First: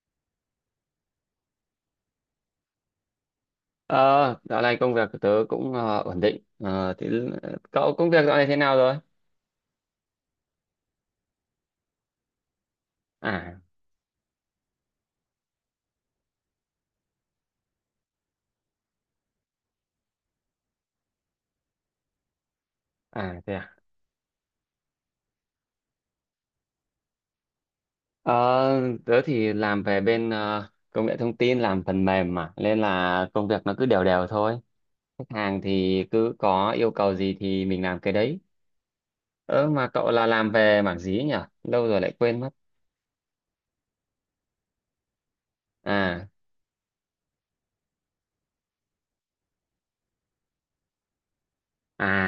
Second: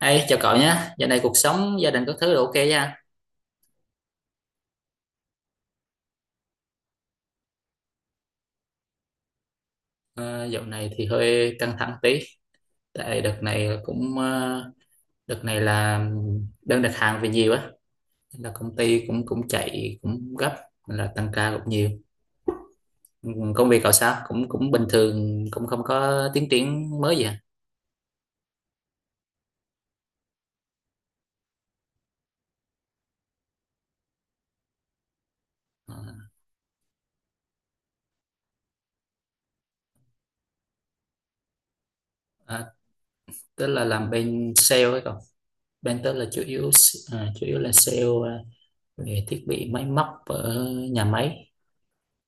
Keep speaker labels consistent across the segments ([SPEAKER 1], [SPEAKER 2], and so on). [SPEAKER 1] Hey, chào cậu nhé. Dạo này cuộc sống gia đình các thứ đều ok nha.
[SPEAKER 2] Ờ, Dạo này công việc của tớ cũng ổn định. Ờ, thì cậu công việc dạo này thế nào rồi?
[SPEAKER 1] Ờ, Dạo này thì hơi căng thẳng tí, tại đợt
[SPEAKER 2] À,
[SPEAKER 1] này cũng đợt này là đơn đặt hàng về nhiều á, nên là công ty cũng cũng chạy cũng gấp, nên là tăng ca cũng nhiều. Ừ,
[SPEAKER 2] à thế
[SPEAKER 1] Công
[SPEAKER 2] à.
[SPEAKER 1] việc cậu sao? Cũng cũng bình thường, cũng không có tiến triển mới gì à?
[SPEAKER 2] Ờ, Tớ thì làm về bên công nghệ thông tin, làm phần mềm mà, nên là công việc nó cứ đều đều thôi. Khách hàng
[SPEAKER 1] Ờ,
[SPEAKER 2] thì cứ có yêu cầu gì thì mình làm cái đấy. Ơ mà cậu là làm về mảng gì ấy nhỉ? Lâu rồi lại quên mất.
[SPEAKER 1] à, Tức là làm bên sale ấy cậu. Bên tớ là
[SPEAKER 2] À,
[SPEAKER 1] chủ yếu chủ yếu là sale, về thiết bị máy móc ở nhà máy,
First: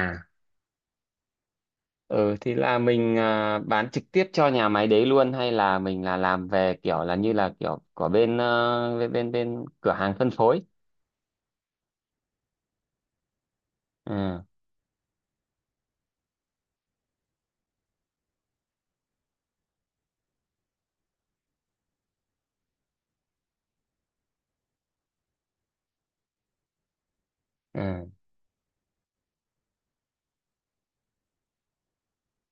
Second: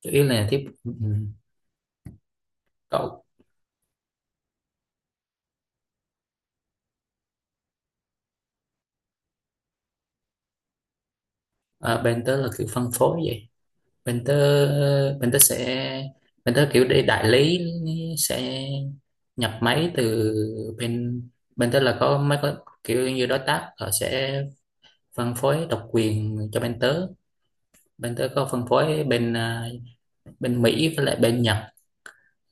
[SPEAKER 1] chủ yếu là thiết. Ừ.
[SPEAKER 2] Ừ thì là mình
[SPEAKER 1] Cậu,
[SPEAKER 2] bán trực tiếp cho nhà máy đấy luôn hay là mình là làm về kiểu là như là kiểu của bên ờ, bên bên, bên cửa hàng phân phối.
[SPEAKER 1] à, bên tớ là kiểu phân phối vậy. bên tớ
[SPEAKER 2] À,
[SPEAKER 1] bên tớ sẽ Bên tớ kiểu để đại lý sẽ nhập máy từ bên bên tớ. Là có mấy có kiểu như đối tác, họ sẽ phân phối độc quyền cho bên tớ.
[SPEAKER 2] à,
[SPEAKER 1] Bên tớ có phân phối bên, bên Mỹ với lại bên Nhật.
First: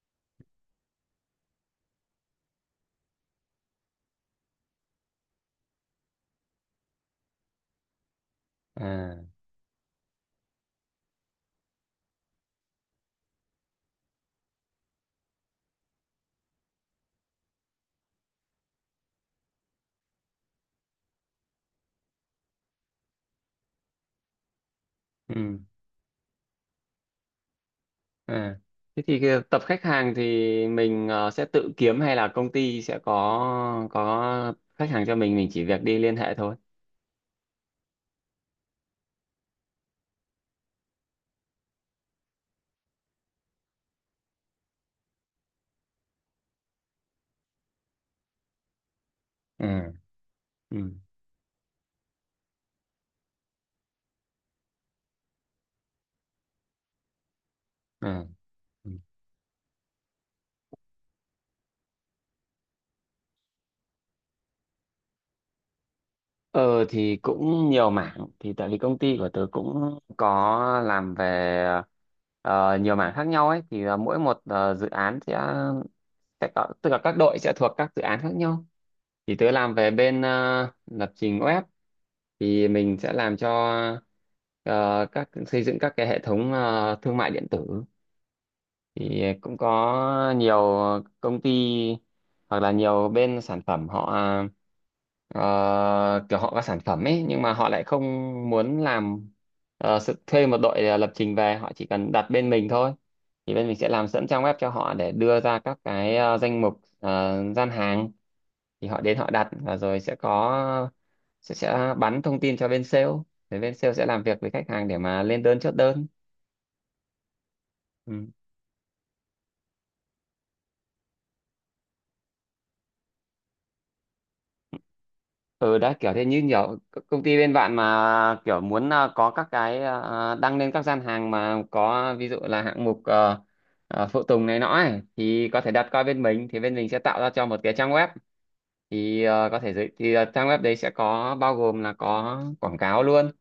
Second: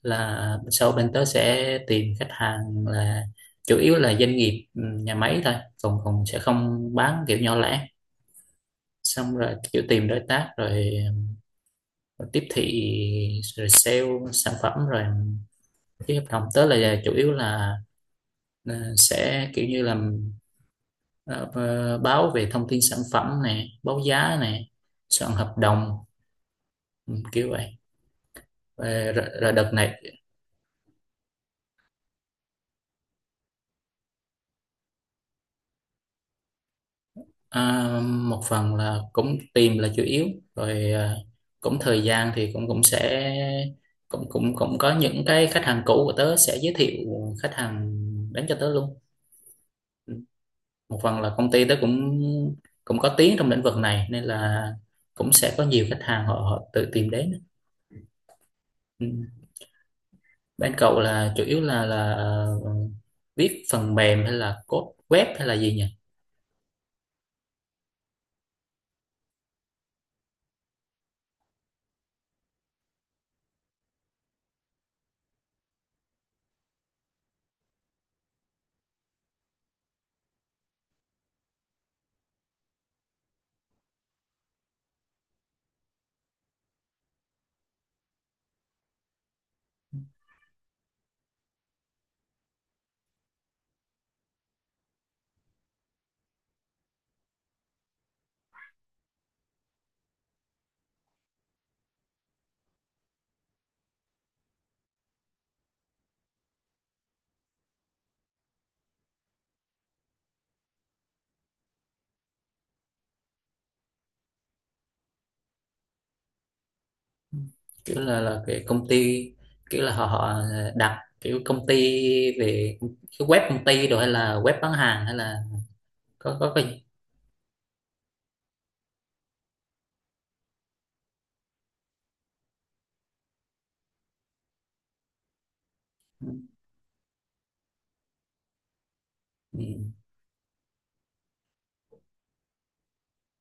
[SPEAKER 1] Là sau bên tớ sẽ tìm khách hàng là chủ yếu là doanh nghiệp, nhà máy thôi, còn còn sẽ không bán kiểu nhỏ lẻ.
[SPEAKER 2] à,
[SPEAKER 1] Xong rồi kiểu tìm đối tác, rồi rồi tiếp thị, rồi sale sản phẩm, rồi ký hợp đồng. Tớ là chủ yếu là sẽ kiểu như làm, ờ, báo về thông tin sản phẩm nè, báo giá nè, soạn hợp
[SPEAKER 2] ừ,
[SPEAKER 1] đồng. Ừ, kiểu vậy.
[SPEAKER 2] à. Thế
[SPEAKER 1] Ờ,
[SPEAKER 2] thì
[SPEAKER 1] rồi,
[SPEAKER 2] cái
[SPEAKER 1] rồi
[SPEAKER 2] tập
[SPEAKER 1] đợt
[SPEAKER 2] khách
[SPEAKER 1] này,
[SPEAKER 2] hàng thì mình sẽ tự kiếm hay là công ty sẽ có khách hàng cho mình chỉ việc đi liên hệ thôi.
[SPEAKER 1] ờ, một phần là cũng tìm là chủ yếu, rồi cũng thời gian thì cũng cũng sẽ cũng cũng cũng có những cái khách hàng cũ của tớ sẽ giới thiệu khách hàng đến cho tớ luôn.
[SPEAKER 2] Ừ,
[SPEAKER 1] Ừ.
[SPEAKER 2] ừ,
[SPEAKER 1] Một phần là công ty tớ cũng cũng có tiếng trong lĩnh vực này, nên là cũng sẽ có nhiều khách hàng họ, họ tự tìm đến.
[SPEAKER 2] à, ừ.
[SPEAKER 1] Ừ. Bên cậu là chủ yếu là viết phần mềm hay là code web hay là gì nhỉ?
[SPEAKER 2] Ờ thì cũng nhiều mảng thì tại vì công ty của tớ cũng có làm về nhiều mảng khác nhau ấy, thì là mỗi một dự án sẽ có, tức là các đội sẽ thuộc các dự án khác nhau. Thì tớ làm về bên lập trình web, thì mình sẽ làm cho ờ, các xây dựng các cái hệ thống thương mại điện tử. Thì cũng có nhiều công ty hoặc là nhiều bên sản phẩm họ ờ, kiểu họ có sản phẩm ấy, nhưng mà họ lại không muốn làm sự thuê một đội lập trình về, họ chỉ cần đặt bên mình thôi. Thì bên mình sẽ làm sẵn trang web cho họ để đưa ra các cái danh mục, gian hàng. Thì họ đến họ đặt, và rồi sẽ có sẽ bắn thông tin cho bên sale để bên sale sẽ làm việc với khách hàng để mà lên đơn, chốt đơn.
[SPEAKER 1] Kiểu là
[SPEAKER 2] Ừ.
[SPEAKER 1] cái công ty kiểu là họ họ đặt kiểu công ty về cái web công ty, rồi hay là web bán hàng, hay là
[SPEAKER 2] Ừ, đấy kiểu thế, như
[SPEAKER 1] có cái
[SPEAKER 2] nhiều
[SPEAKER 1] gì.
[SPEAKER 2] công ty bên bạn mà kiểu muốn có các cái đăng lên các gian hàng, mà có ví dụ là hạng mục phụ tùng này nọ ấy, thì có thể đặt qua bên
[SPEAKER 1] Ừ.
[SPEAKER 2] mình, thì bên mình sẽ tạo ra cho một cái trang web. Thì có
[SPEAKER 1] Ừ.
[SPEAKER 2] thể giới thì trang web đấy sẽ có bao gồm là có quảng cáo luôn.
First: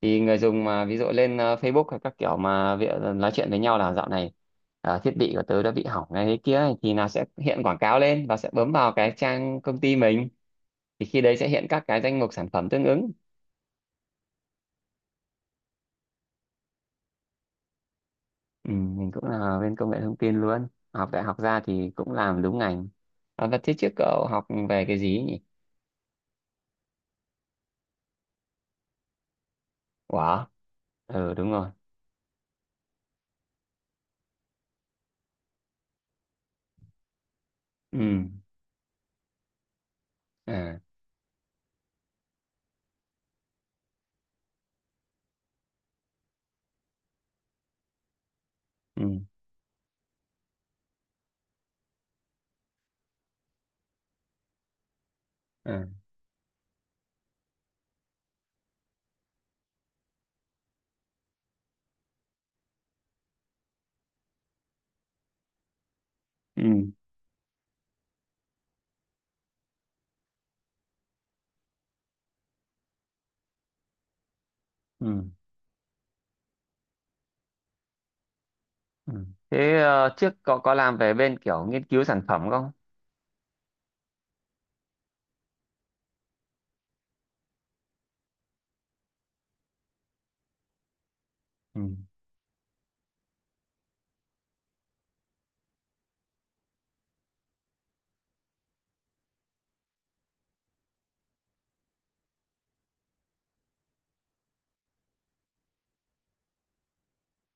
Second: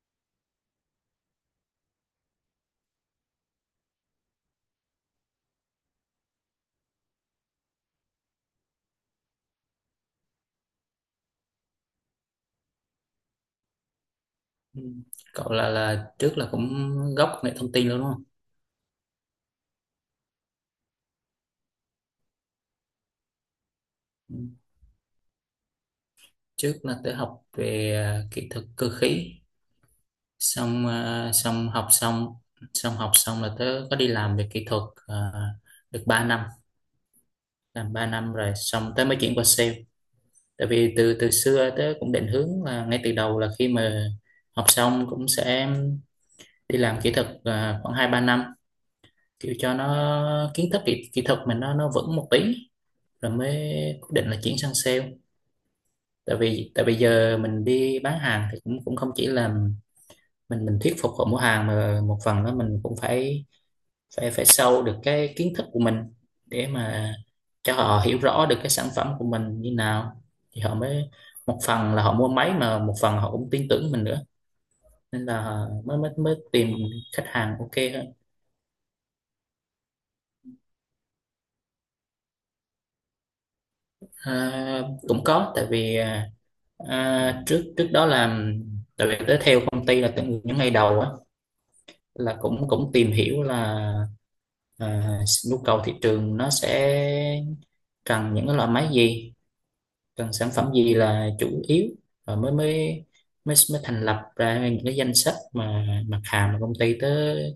[SPEAKER 2] Thì người dùng mà ví dụ lên Facebook hay các kiểu mà việc nói chuyện với nhau là dạo này thiết bị của tớ đã bị hỏng này thế kia ấy, thì là sẽ hiện quảng cáo lên, và sẽ bấm vào cái trang công ty mình, thì khi đấy sẽ hiện các cái danh mục sản phẩm tương ứng.
[SPEAKER 1] Ừ. Cậu là trước là cũng gốc nghệ thông tin luôn đúng không?
[SPEAKER 2] Ừ, mình cũng là bên công nghệ thông tin luôn. Học đại học ra thì cũng làm đúng ngành. À, và thế trước cậu
[SPEAKER 1] Ừ.
[SPEAKER 2] học về cái gì nhỉ?
[SPEAKER 1] Trước là tớ học về, kỹ thuật cơ khí,
[SPEAKER 2] Quả,
[SPEAKER 1] xong,
[SPEAKER 2] ừ đúng rồi,
[SPEAKER 1] xong học xong là tớ có đi làm về kỹ thuật, à, được 3 năm. Làm 3
[SPEAKER 2] ừ,
[SPEAKER 1] năm rồi xong tớ mới chuyển qua sale. Tại
[SPEAKER 2] à,
[SPEAKER 1] vì từ từ xưa tớ cũng định hướng là ngay từ đầu, là khi mà học xong cũng sẽ đi làm kỹ thuật khoảng 2 3 năm,
[SPEAKER 2] ừ,
[SPEAKER 1] kiểu cho nó kiến thức kỹ thuật mình nó vững một tí, rồi mới quyết định là chuyển sang sale.
[SPEAKER 2] à,
[SPEAKER 1] Tại vì tại bây giờ mình đi bán hàng thì cũng cũng không chỉ là mình thuyết phục họ mua hàng, mà một phần đó mình cũng phải phải phải sâu được cái kiến thức của mình, để
[SPEAKER 2] ừ,
[SPEAKER 1] mà cho họ hiểu rõ được cái sản phẩm của mình như nào. Thì họ mới, một phần là họ mua máy mà một phần họ cũng tin tưởng mình nữa,
[SPEAKER 2] ừ,
[SPEAKER 1] nên là mới mới mới tìm khách hàng ok hơn.
[SPEAKER 2] ừ. Thế trước cậu có làm về bên kiểu nghiên cứu sản phẩm không?
[SPEAKER 1] À, cũng có, tại vì trước trước đó là tại vì tới theo công ty là từ những ngày đầu á,
[SPEAKER 2] Ừ,
[SPEAKER 1] là cũng cũng tìm hiểu là à, nhu cầu thị trường nó sẽ cần những cái loại máy gì, cần sản phẩm gì là chủ yếu. Và mới mới mới mới thành lập ra những cái danh sách mà mặt hàng mà công ty tới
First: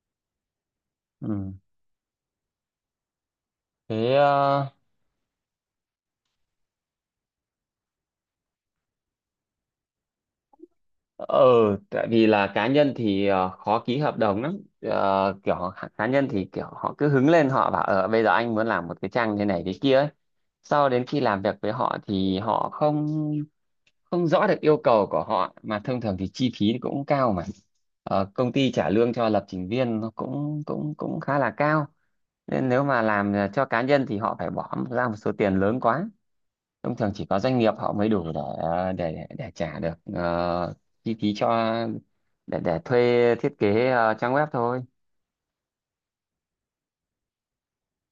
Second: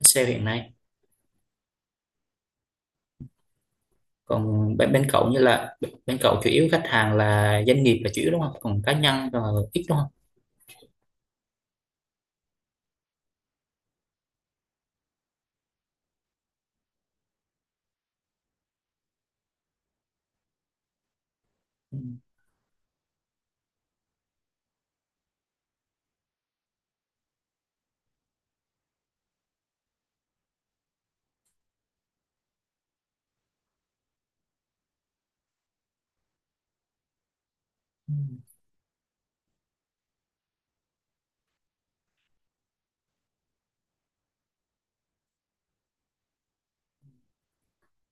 [SPEAKER 1] sale hiện nay.
[SPEAKER 2] ừ, thế
[SPEAKER 1] Còn bên cậu như là bên cậu chủ yếu khách hàng là doanh nghiệp là chủ yếu đúng không, còn cá nhân là ít đúng không?
[SPEAKER 2] ờ, tại vì là cá nhân thì khó ký hợp đồng lắm. Ờ, kiểu họ- cá nhân thì kiểu họ cứ hứng lên họ bảo ờ bây giờ anh muốn làm một cái trang thế này thế kia ấy. Sau đến khi làm việc với họ
[SPEAKER 1] Ừ.
[SPEAKER 2] thì họ không không rõ được yêu cầu của họ, mà thông thường thì chi phí cũng cao mà. Ờ, công ty trả lương cho lập trình viên nó cũng cũng cũng khá là cao. Nên nếu mà làm cho cá nhân thì họ phải bỏ ra một số tiền lớn quá, thông thường chỉ có doanh nghiệp họ mới
[SPEAKER 1] Ừ.
[SPEAKER 2] đủ để trả được chi phí cho để thuê thiết kế trang web thôi.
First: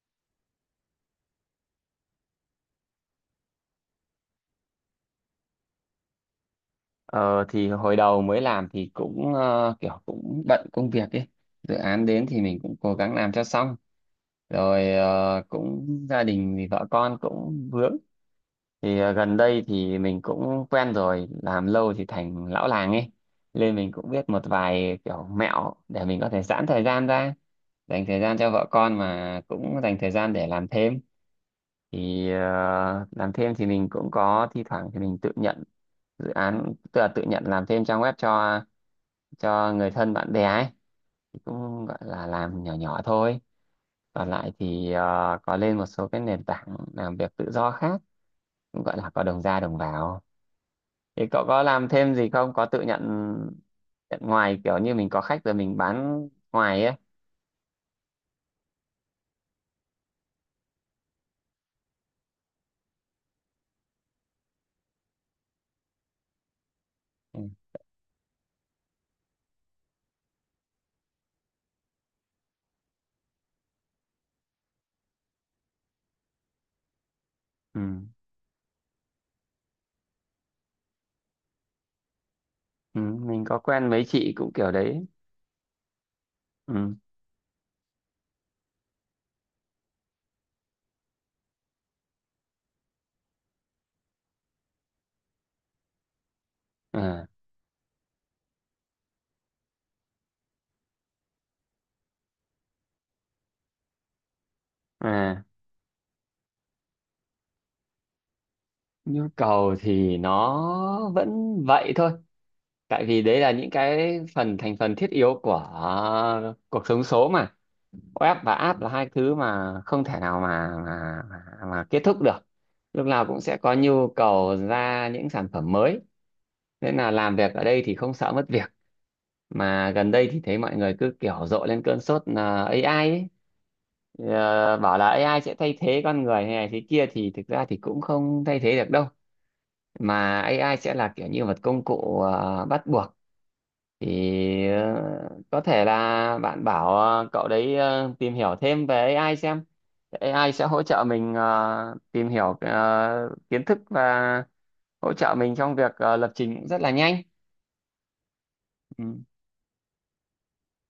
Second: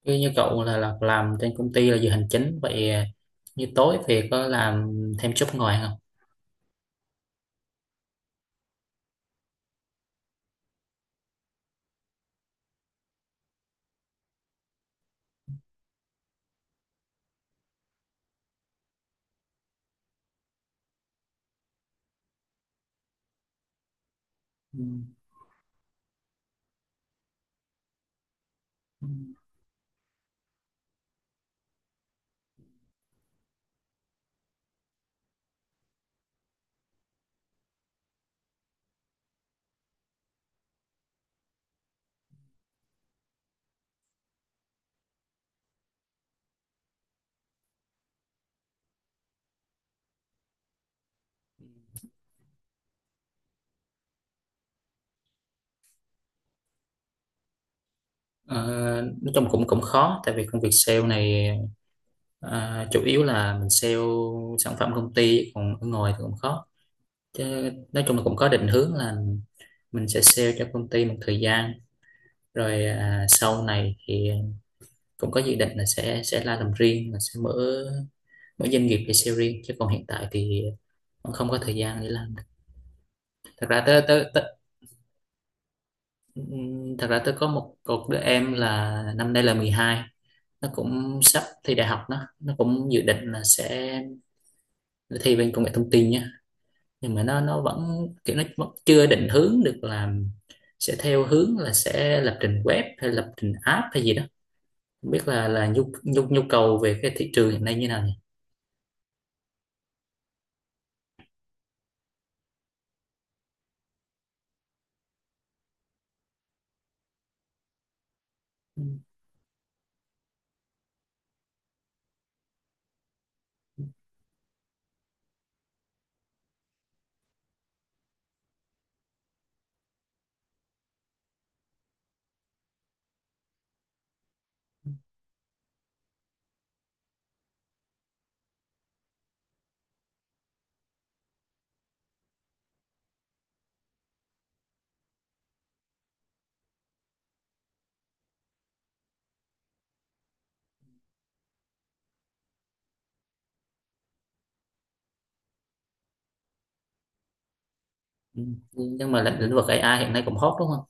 [SPEAKER 1] Như như cậu là làm trên công ty là giờ hành chính vậy à, như tối thì có làm thêm job ngoài không?
[SPEAKER 2] Ờ, thì hồi đầu mới làm thì cũng kiểu cũng bận công việc ấy, dự án đến thì mình cũng cố gắng làm cho xong. Rồi cũng gia đình thì vợ con cũng vướng, thì gần đây thì mình cũng quen rồi, làm lâu thì thành lão làng ấy, nên mình cũng biết một
[SPEAKER 1] Ừ.
[SPEAKER 2] vài kiểu mẹo để mình có thể giãn thời gian ra, dành thời gian cho vợ con
[SPEAKER 1] Ừ.
[SPEAKER 2] mà cũng dành thời gian để làm thêm. Thì làm thêm thì mình cũng có, thi thoảng thì mình tự nhận dự án, tức là tự nhận làm thêm trang web cho người thân bạn bè ấy, thì cũng gọi là làm nhỏ nhỏ thôi. Còn lại thì có lên một số cái nền tảng làm việc tự do khác, cũng gọi là có đồng ra đồng vào. Thì cậu có làm thêm gì không? Có tự nhận, nhận ngoài kiểu như mình có khách rồi mình bán ngoài ấy.
[SPEAKER 1] Ờ, nói chung cũng cũng khó tại vì công việc sale này, à, chủ yếu là mình sale sản phẩm công ty, còn ở ngoài thì cũng khó.
[SPEAKER 2] Ừ.
[SPEAKER 1] Chứ nói chung là cũng có định hướng là mình sẽ sale cho công ty một thời gian, rồi sau này thì cũng có dự định là sẽ ra làm riêng, là sẽ
[SPEAKER 2] Ừ.
[SPEAKER 1] mở mở doanh nghiệp để sale riêng, chứ còn hiện tại thì cũng không có thời gian để làm.
[SPEAKER 2] Ừ. Mình có
[SPEAKER 1] Thật ra
[SPEAKER 2] quen
[SPEAKER 1] tới
[SPEAKER 2] mấy
[SPEAKER 1] tới,
[SPEAKER 2] chị cũng
[SPEAKER 1] tới
[SPEAKER 2] kiểu đấy. Ừ.
[SPEAKER 1] thật ra tới có một cột đứa em là năm nay là 12, nó cũng sắp thi đại học. Nó cũng dự định là sẽ thi bên công nghệ thông tin nhé. Nhưng mà
[SPEAKER 2] À.
[SPEAKER 1] nó vẫn kiểu nó vẫn chưa định hướng được là sẽ theo hướng là sẽ lập trình web hay lập trình app hay gì đó. Không biết
[SPEAKER 2] À.
[SPEAKER 1] là nhu nhu nhu cầu về cái thị trường hiện nay như nào nhỉ?
[SPEAKER 2] Nhu cầu thì nó vẫn vậy thôi. Tại vì đấy là những cái phần thành phần thiết yếu của cuộc sống số mà. Web và app
[SPEAKER 1] Ừ,
[SPEAKER 2] là hai thứ mà không thể nào mà kết thúc được. Lúc nào cũng sẽ có nhu cầu ra những sản phẩm mới. Nên là làm việc ở đây thì không sợ mất việc. Mà gần đây thì thấy mọi người cứ kiểu rộ lên cơn sốt là AI ấy. Ờ, bảo là AI sẽ thay thế con người hay này thế kia, thì thực ra thì cũng không thay thế được đâu, mà AI sẽ là kiểu như một công cụ bắt buộc. Thì ờ, có thể là bạn bảo cậu đấy tìm hiểu thêm về AI xem, AI sẽ hỗ trợ mình tìm hiểu kiến thức, và hỗ trợ mình trong việc lập trình cũng rất là nhanh.
[SPEAKER 1] ừ.
[SPEAKER 2] Ừ,
[SPEAKER 1] Nhưng mà lĩnh lĩnh vực AI hiện nay cũng hot đúng không,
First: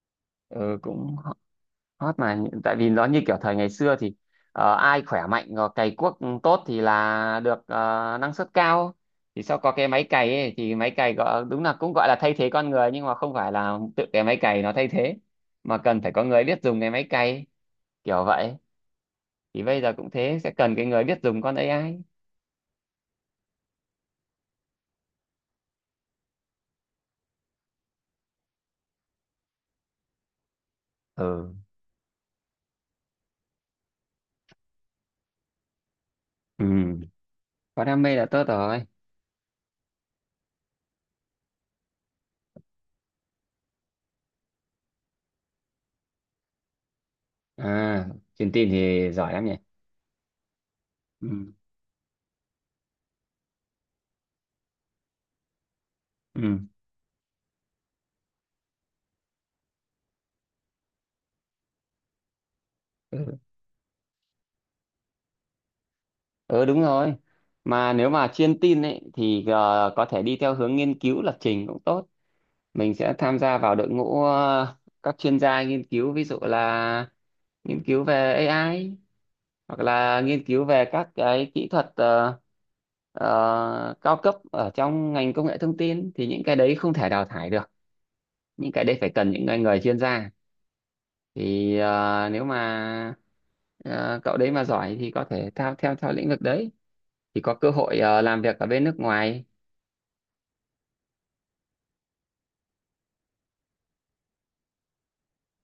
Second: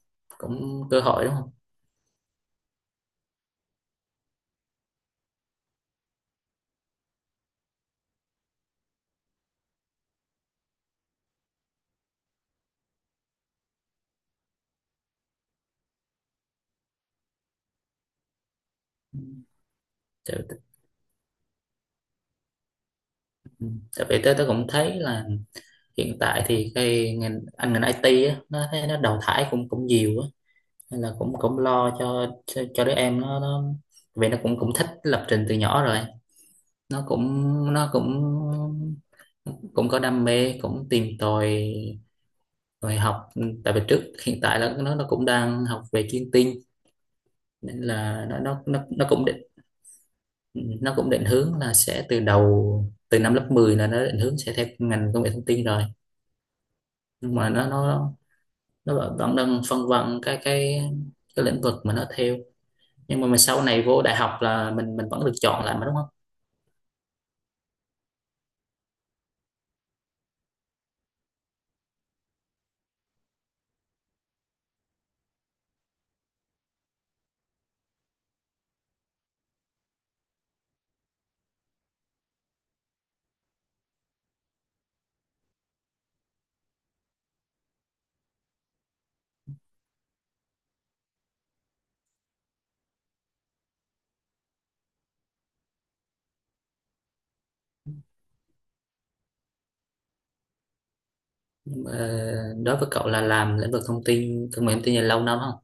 [SPEAKER 2] ừ,
[SPEAKER 1] cũng cơ
[SPEAKER 2] cũng
[SPEAKER 1] hội đúng không?
[SPEAKER 2] hot mà Nhị- tại vì nó như kiểu thời ngày xưa thì ai khỏe mạnh rồi cày cuốc tốt thì là được năng suất cao. Thì sau có cái máy cày ấy, thì máy cày gọi, đúng là cũng gọi là thay thế con người, nhưng mà không phải là tự cái máy cày nó thay thế, mà cần phải có người biết dùng cái máy cày, kiểu vậy.
[SPEAKER 1] Ừ.
[SPEAKER 2] Thì bây giờ cũng thế,
[SPEAKER 1] tại,
[SPEAKER 2] sẽ cần cái người biết dùng con AI.
[SPEAKER 1] ừ. Tại vì tôi cũng thấy là hiện tại thì cái ngành ngành IT á, nó thấy nó đào thải cũng cũng nhiều á, nên là cũng
[SPEAKER 2] Ừ,
[SPEAKER 1] cũng lo cho cho đứa em. Nó Vì nó cũng cũng thích lập trình từ nhỏ rồi.
[SPEAKER 2] ừ,
[SPEAKER 1] Nó cũng
[SPEAKER 2] có
[SPEAKER 1] nó
[SPEAKER 2] đam mê
[SPEAKER 1] cũng
[SPEAKER 2] là tốt rồi.
[SPEAKER 1] Cũng có đam mê, cũng tìm tòi rồi học. Tại vì trước hiện tại là nó cũng đang học về chiêm tinh, nên
[SPEAKER 2] À,
[SPEAKER 1] là
[SPEAKER 2] truyền tin thì giỏi lắm nhỉ.
[SPEAKER 1] nó cũng định
[SPEAKER 2] Ừ,
[SPEAKER 1] hướng là sẽ từ năm lớp 10 là nó định hướng sẽ theo ngành công nghệ thông tin rồi. Nhưng mà nó nó vẫn vẫn đang phân vân cái lĩnh vực mà nó theo. Nhưng mà
[SPEAKER 2] ừ.
[SPEAKER 1] mình sau này vô đại học là mình vẫn được chọn lại mà đúng không?
[SPEAKER 2] Ừ đúng rồi. Mà nếu mà chuyên tin ấy thì có thể đi theo hướng nghiên cứu lập trình cũng tốt. Mình sẽ tham gia vào đội ngũ các chuyên gia nghiên cứu, ví dụ là nghiên cứu về AI hoặc là nghiên cứu về các cái kỹ thuật cao cấp ở trong ngành công nghệ thông tin, thì những cái đấy không thể đào thải được. Những cái đấy phải cần những người chuyên gia. Thì nếu mà cậu đấy mà giỏi thì có thể theo theo theo lĩnh vực đấy, thì có cơ hội làm việc ở bên nước ngoài.
[SPEAKER 1] Ờ, đối với cậu là làm lĩnh vực thông tin công nghệ thông tin là lâu năm không,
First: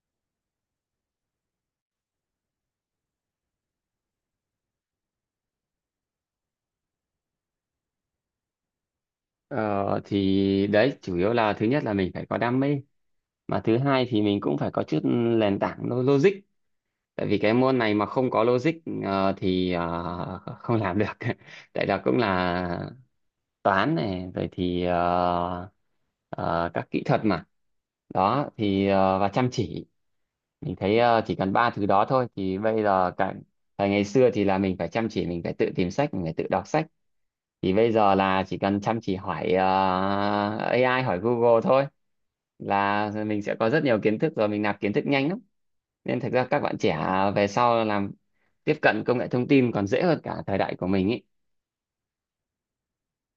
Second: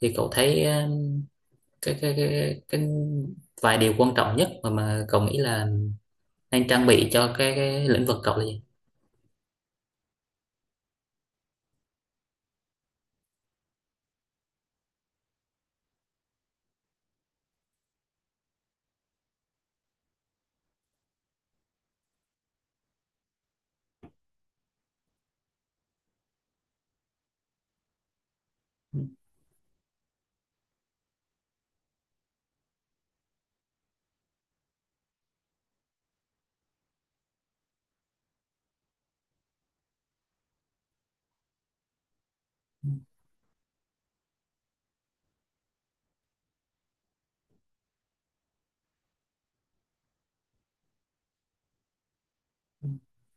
[SPEAKER 1] thì cậu thấy ờ, cái vài điều quan trọng nhất mà cậu nghĩ là nên trang bị cho cái lĩnh vực cậu là gì?
[SPEAKER 2] Ờ, thì đấy chủ yếu là thứ nhất là mình phải có đam mê, mà thứ hai thì mình cũng phải có chút nền tảng logic. Tại vì cái môn này mà không có logic thì không làm được tại là cũng là toán này rồi thì các kỹ thuật mà đó. Thì và chăm chỉ, mình thấy chỉ cần ba thứ đó thôi thì bây giờ cả. Thời ngày xưa thì là mình phải chăm chỉ, mình phải tự tìm sách, mình phải tự đọc sách, thì bây giờ là chỉ cần chăm chỉ hỏi AI, hỏi Google thôi, là mình sẽ có rất nhiều kiến thức, rồi mình nạp kiến thức nhanh lắm. Nên thật ra các bạn trẻ về sau làm tiếp cận công nghệ thông tin còn dễ hơn cả thời đại của mình ý.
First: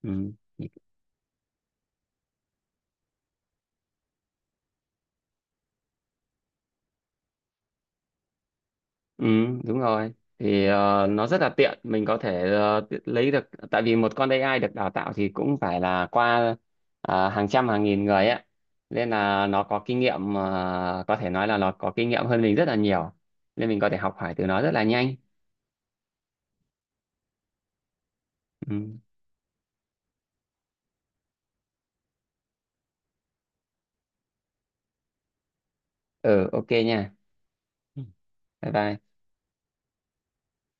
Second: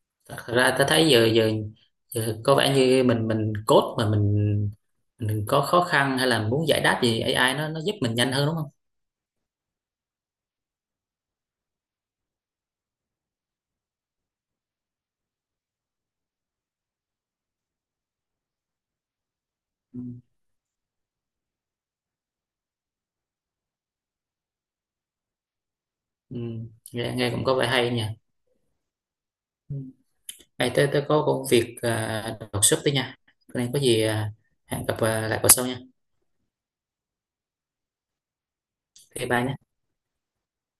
[SPEAKER 2] Ừ.
[SPEAKER 1] Thật ra ta thấy giờ giờ giờ có vẻ như mình code mà mình có khó khăn hay là muốn giải đáp gì, AI nó giúp mình nhanh hơn đúng không?
[SPEAKER 2] Ừ đúng rồi. Thì nó rất là tiện, mình có thể lấy được, tại vì một con AI được đào tạo thì cũng phải là qua hàng trăm hàng nghìn người ấy, nên là nó có kinh
[SPEAKER 1] Ừ.
[SPEAKER 2] nghiệm, có thể nói là nó có kinh nghiệm hơn mình rất là nhiều, nên mình có thể học hỏi từ nó rất là nhanh.
[SPEAKER 1] Ừ. Nghe cũng có vẻ hay nha.
[SPEAKER 2] Ừ,
[SPEAKER 1] Ừ. Ê, tớ có công việc đột xuất tí nha, cái này có gì, hẹn gặp, lại vào sau nha.
[SPEAKER 2] ừ ok nha. Ừ. Bye bye.
[SPEAKER 1] Thì bạn